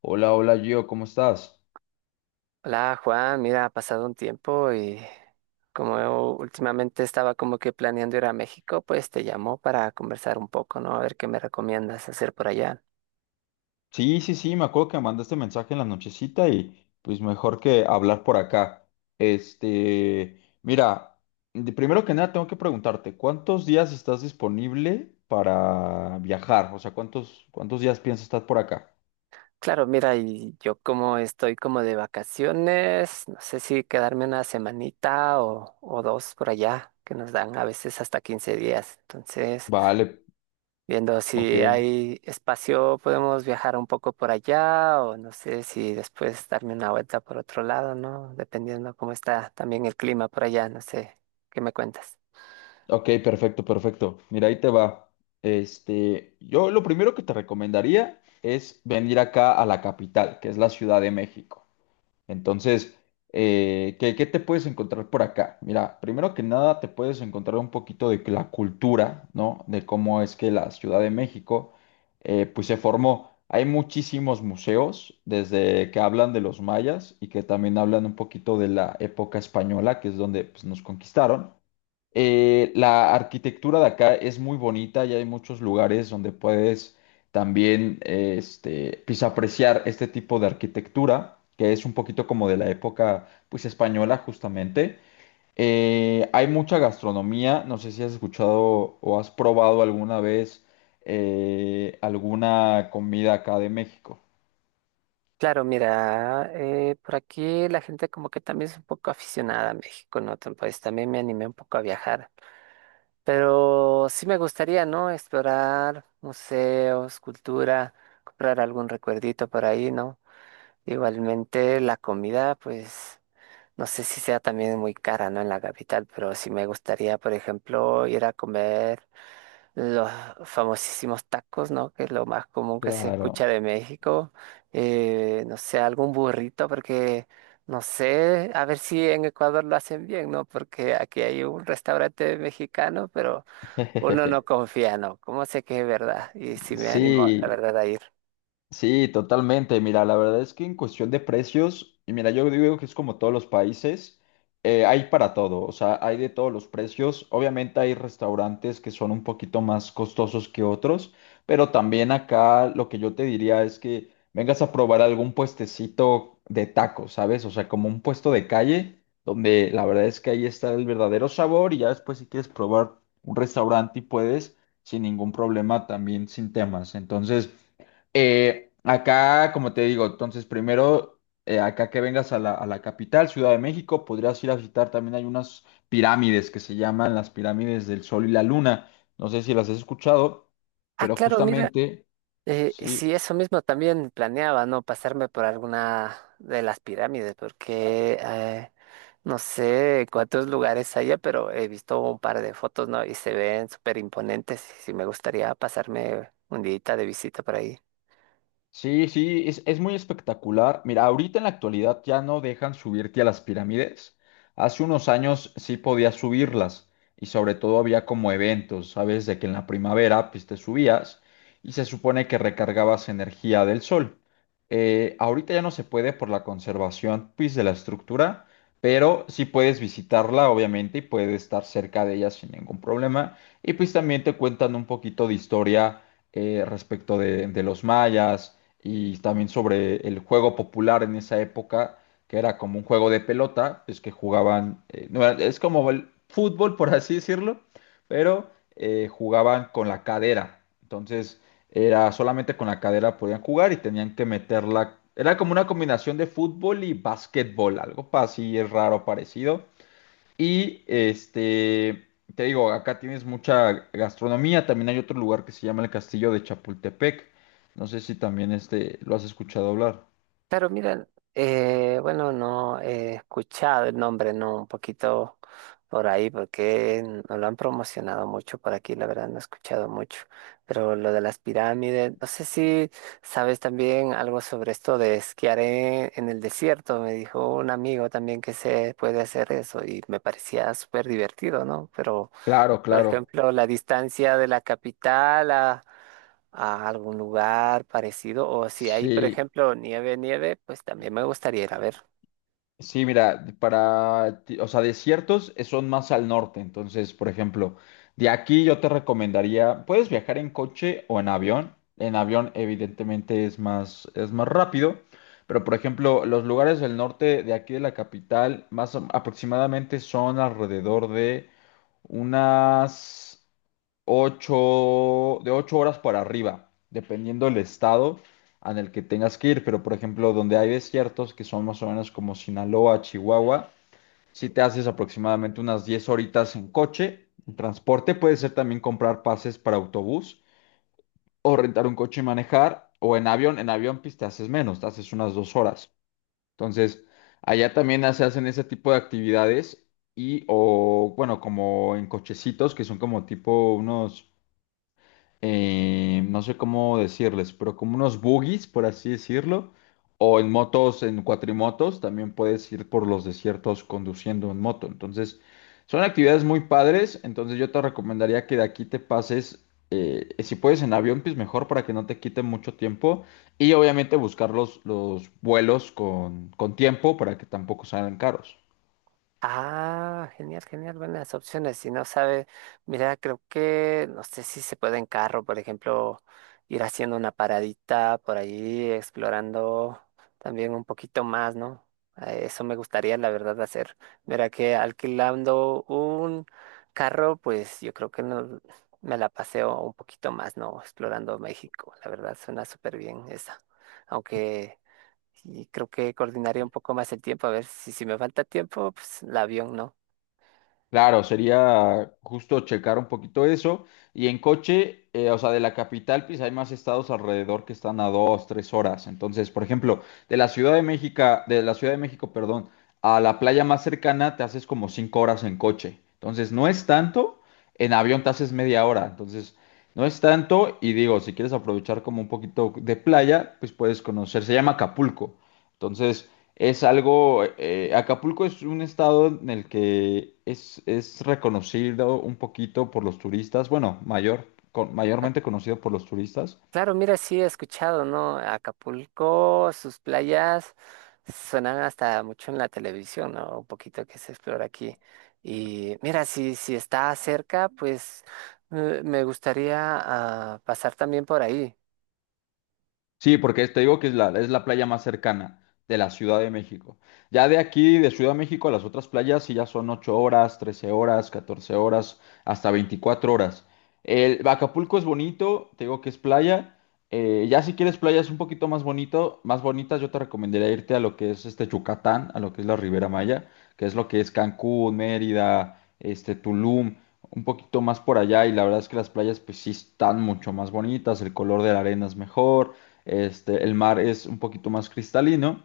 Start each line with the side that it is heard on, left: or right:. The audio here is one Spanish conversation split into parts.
left: Hola, hola Gio, ¿cómo estás?
right: Hola Juan, mira, ha pasado un tiempo y como últimamente estaba como que planeando ir a México, pues te llamo para conversar un poco, ¿no? A ver qué me recomiendas hacer por allá.
left: Sí, sí, sí, me acuerdo que me mandaste mensaje en la nochecita y pues mejor que hablar por acá. Este, mira, Primero que nada tengo que preguntarte, ¿cuántos días estás disponible para viajar? O sea, ¿cuántos días piensas estar por acá?
right: Claro, mira, y yo como estoy como de vacaciones, no sé si quedarme una semanita o dos por allá, que nos dan a veces hasta 15 días. Entonces,
left: Vale,
right: viendo
left: ok,
right: si hay espacio, podemos viajar un poco por allá o no sé si después darme una vuelta por otro lado, ¿no? Dependiendo cómo está también el clima por allá, no sé, ¿qué me cuentas?
left: ok, perfecto, perfecto. Mira, ahí te va. Yo lo primero que te recomendaría es venir acá a la capital, que es la Ciudad de México. Entonces, ¿qué te puedes encontrar por acá? Mira, primero que nada te puedes encontrar un poquito de la cultura, ¿no? De cómo es que la Ciudad de México, pues se formó. Hay muchísimos museos, desde que hablan de los mayas y que también hablan un poquito de la época española, que es donde, pues, nos conquistaron. La arquitectura de acá es muy bonita y hay muchos lugares donde puedes también pues, apreciar este tipo de arquitectura, que es un poquito como de la época, pues, española justamente. Hay mucha gastronomía, no sé si has escuchado o has probado alguna vez alguna comida acá de México.
right: Claro, mira, por aquí la gente como que también es un poco aficionada a México, ¿no? Pues también me animé un poco a viajar, pero sí me gustaría, ¿no? Explorar museos, cultura, comprar algún recuerdito por ahí, ¿no? Igualmente la comida, pues no sé si sea también muy cara, ¿no? En la capital, pero sí me gustaría, por ejemplo, ir a comer los famosísimos tacos, ¿no? Que es lo más común que se
left: Claro.
right: escucha de México. No sé, algún burrito, porque no sé, a ver si en Ecuador lo hacen bien, ¿no? Porque aquí hay un restaurante mexicano, pero uno no confía, ¿no? ¿Cómo sé que es verdad? Y si me animo, la
left: Sí,
right: verdad, a ir.
left: sí, totalmente. Mira, la verdad es que en cuestión de precios, y mira, yo digo que es como todos los países, hay para todo, o sea, hay de todos los precios. Obviamente hay restaurantes que son un poquito más costosos que otros, pero también acá lo que yo te diría es que vengas a probar algún puestecito de tacos, ¿sabes? O sea, como un puesto de calle, donde la verdad es que ahí está el verdadero sabor, y ya después, si quieres probar un restaurante, y puedes sin ningún problema, también sin temas. Entonces... Acá, como te digo, entonces primero, acá que vengas a la capital, Ciudad de México, podrías ir a visitar. También hay unas pirámides que se llaman las pirámides del Sol y la Luna. No sé si las has escuchado,
right: Ah,
left: pero
right: claro, mira.
left: justamente, sí.
right: Sí, eso mismo también planeaba, ¿no? Pasarme por alguna de las pirámides, porque no sé cuántos lugares haya, pero he visto un par de fotos, ¿no? Y se ven súper imponentes. Y sí, me gustaría pasarme un día de visita por ahí.
left: Sí, sí, es muy espectacular. Mira, ahorita en la actualidad ya no dejan subirte a las pirámides. Hace unos años sí podías subirlas, y sobre todo había como eventos, ¿sabes? De que en la primavera pues te subías y se supone que recargabas energía del sol. Ahorita ya no se puede por la conservación pues de la estructura, pero sí puedes visitarla obviamente y puedes estar cerca de ella sin ningún problema. Y pues también te cuentan un poquito de historia respecto de los mayas, y también sobre el juego popular en esa época, que era como un juego de pelota, pues que jugaban, no, es como el fútbol, por así decirlo, pero jugaban con la cadera. Entonces, era solamente con la cadera podían jugar y tenían que meterla. Era como una combinación de fútbol y básquetbol, algo así, es raro parecido. Y te digo, acá tienes mucha gastronomía. También hay otro lugar que se llama el Castillo de Chapultepec. No sé si también este lo has escuchado hablar.
right: Claro, mira, bueno, no he escuchado el nombre, no, un poquito por ahí, porque no lo han promocionado mucho por aquí, la verdad no he escuchado mucho. Pero lo de las pirámides, no sé si sabes también algo sobre esto de esquiar en el desierto. Me dijo un amigo también que se puede hacer eso y me parecía súper divertido, ¿no? Pero
left: Claro,
right: por
left: claro.
right: ejemplo, la distancia de la capital a algún lugar parecido. O si hay, por
left: Sí.
right: ejemplo, nieve, nieve, pues también me gustaría ir a ver.
left: Sí, mira, o sea, desiertos, son más al norte. Entonces, por ejemplo, de aquí yo te recomendaría, puedes viajar en coche o en avión. En avión, evidentemente, es más rápido, pero por ejemplo, los lugares del norte de aquí de la capital, aproximadamente son alrededor de unas 8 horas para arriba, dependiendo del estado en el que tengas que ir. Pero, por ejemplo, donde hay desiertos, que son más o menos como Sinaloa, Chihuahua, si te haces aproximadamente unas 10 horitas en coche, en transporte, puede ser también comprar pases para autobús o rentar un coche y manejar, o en avión. En avión pues te haces menos, te haces unas 2 horas. Entonces, allá también se hacen ese tipo de actividades y, o bueno, como en cochecitos, que son como tipo unos, no sé cómo decirles, pero como unos buggies, por así decirlo, o en motos, en cuatrimotos, también puedes ir por los desiertos conduciendo en moto. Entonces, son actividades muy padres. Entonces, yo te recomendaría que de aquí te pases, si puedes, en avión, pues mejor, para que no te quite mucho tiempo y obviamente buscar los vuelos con tiempo para que tampoco salgan caros.
right: Ah, genial, genial, buenas opciones. Si no sabe, mira, creo que, no sé si se puede en carro, por ejemplo, ir haciendo una paradita por ahí, explorando también un poquito más, ¿no? Eso me gustaría, la verdad, hacer. Mira que alquilando un carro, pues yo creo que no, me la paseo un poquito más, ¿no? Explorando México, la verdad, suena súper bien esa. Aunque y creo que coordinaría un poco más el tiempo, a ver si me falta tiempo, pues el avión no.
left: Claro, sería justo checar un poquito eso. Y en coche, o sea, de la capital, pues hay más estados alrededor que están a dos, tres horas. Entonces, por ejemplo, de la Ciudad de México, de la Ciudad de México, perdón, a la playa más cercana te haces como 5 horas en coche. Entonces, no es tanto. En avión te haces media hora. Entonces, no es tanto. Y digo, si quieres aprovechar como un poquito de playa, pues puedes conocer. Se llama Acapulco. Entonces, es algo, Acapulco es un estado en el que es reconocido un poquito por los turistas, bueno, mayormente conocido por los turistas.
right: Claro, mira, sí he escuchado, ¿no? Acapulco, sus playas suenan hasta mucho en la televisión, ¿no? Un poquito que se explora aquí. Y mira, si está cerca, pues me gustaría ah, pasar también por ahí.
left: Sí, porque te digo que es la playa más cercana de la Ciudad de México. Ya de aquí, de Ciudad de México, a las otras playas sí ya son 8 horas, 13 horas, 14 horas, hasta 24 horas. El Acapulco es bonito, te digo que es playa. Ya si quieres playas un poquito más bonito, más bonitas, yo te recomendaría irte a lo que es este Yucatán, a lo que es la Ribera Maya, que es lo que es Cancún, Mérida, este Tulum, un poquito más por allá, y la verdad es que las playas pues sí están mucho más bonitas, el color de la arena es mejor. Este, el mar es un poquito más cristalino,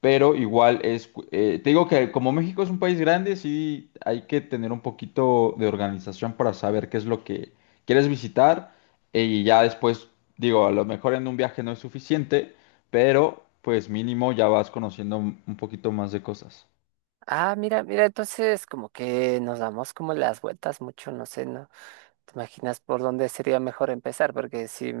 left: pero igual es, te digo que como México es un país grande, sí hay que tener un poquito de organización para saber qué es lo que quieres visitar, y ya después, digo, a lo mejor en un viaje no es suficiente, pero pues mínimo ya vas conociendo un poquito más de cosas.
right: Ah, mira, mira, entonces como que nos damos como las vueltas mucho, no sé, ¿no? ¿Te imaginas por dónde sería mejor empezar? Porque si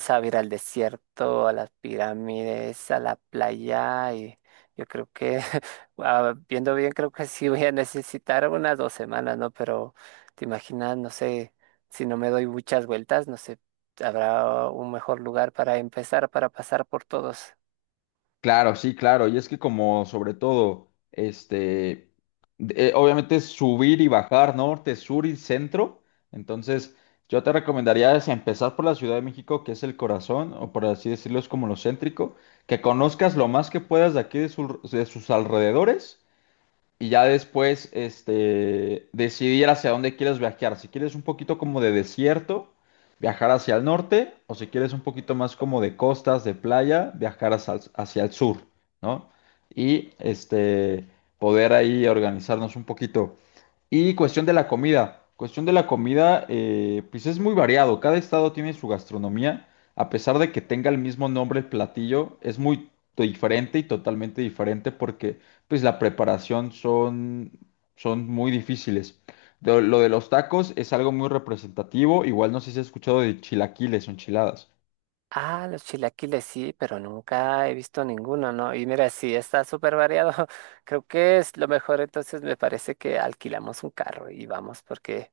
right: sabe ir al desierto, a las pirámides, a la playa y yo creo que, ah, viendo bien, creo que sí voy a necesitar unas 2 semanas, ¿no? Pero te imaginas, no sé, si no me doy muchas vueltas, no sé, habrá un mejor lugar para empezar, para pasar por todos.
left: Claro, sí, claro. Y es que como sobre todo, obviamente es subir y bajar norte, sur y centro. Entonces, yo te recomendaría es empezar por la Ciudad de México, que es el corazón, o por así decirlo, es como lo céntrico, que conozcas lo más que puedas de aquí de, de sus alrededores, y ya después decidir hacia dónde quieres viajar. Si quieres un poquito como de desierto, viajar hacia el norte, o si quieres un poquito más como de costas, de playa, viajar hacia, hacia el sur, ¿no? Y poder ahí organizarnos un poquito. Y cuestión de la comida. Cuestión de la comida, pues es muy variado. Cada estado tiene su gastronomía. A pesar de que tenga el mismo nombre el platillo, es muy diferente, y totalmente diferente porque pues la preparación son muy difíciles. Lo de los tacos es algo muy representativo. Igual no sé si has escuchado de chilaquiles o enchiladas.
right: Ah, los chilaquiles sí, pero nunca he visto ninguno, ¿no? Y mira, sí, está súper variado. Creo que es lo mejor, entonces me parece que alquilamos un carro y vamos porque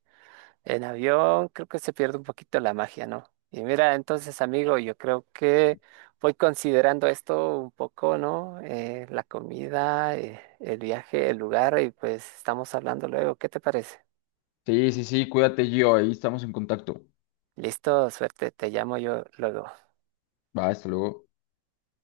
right: en avión creo que se pierde un poquito la magia, ¿no? Y mira, entonces, amigo, yo creo que voy considerando esto un poco, ¿no? La comida, el viaje, el lugar, y pues estamos hablando luego. ¿Qué te parece?
left: Sí, sí, sí, cuídate, Gio. Ahí estamos en contacto.
right: Listo, suerte, te llamo yo luego.
left: Va, hasta luego.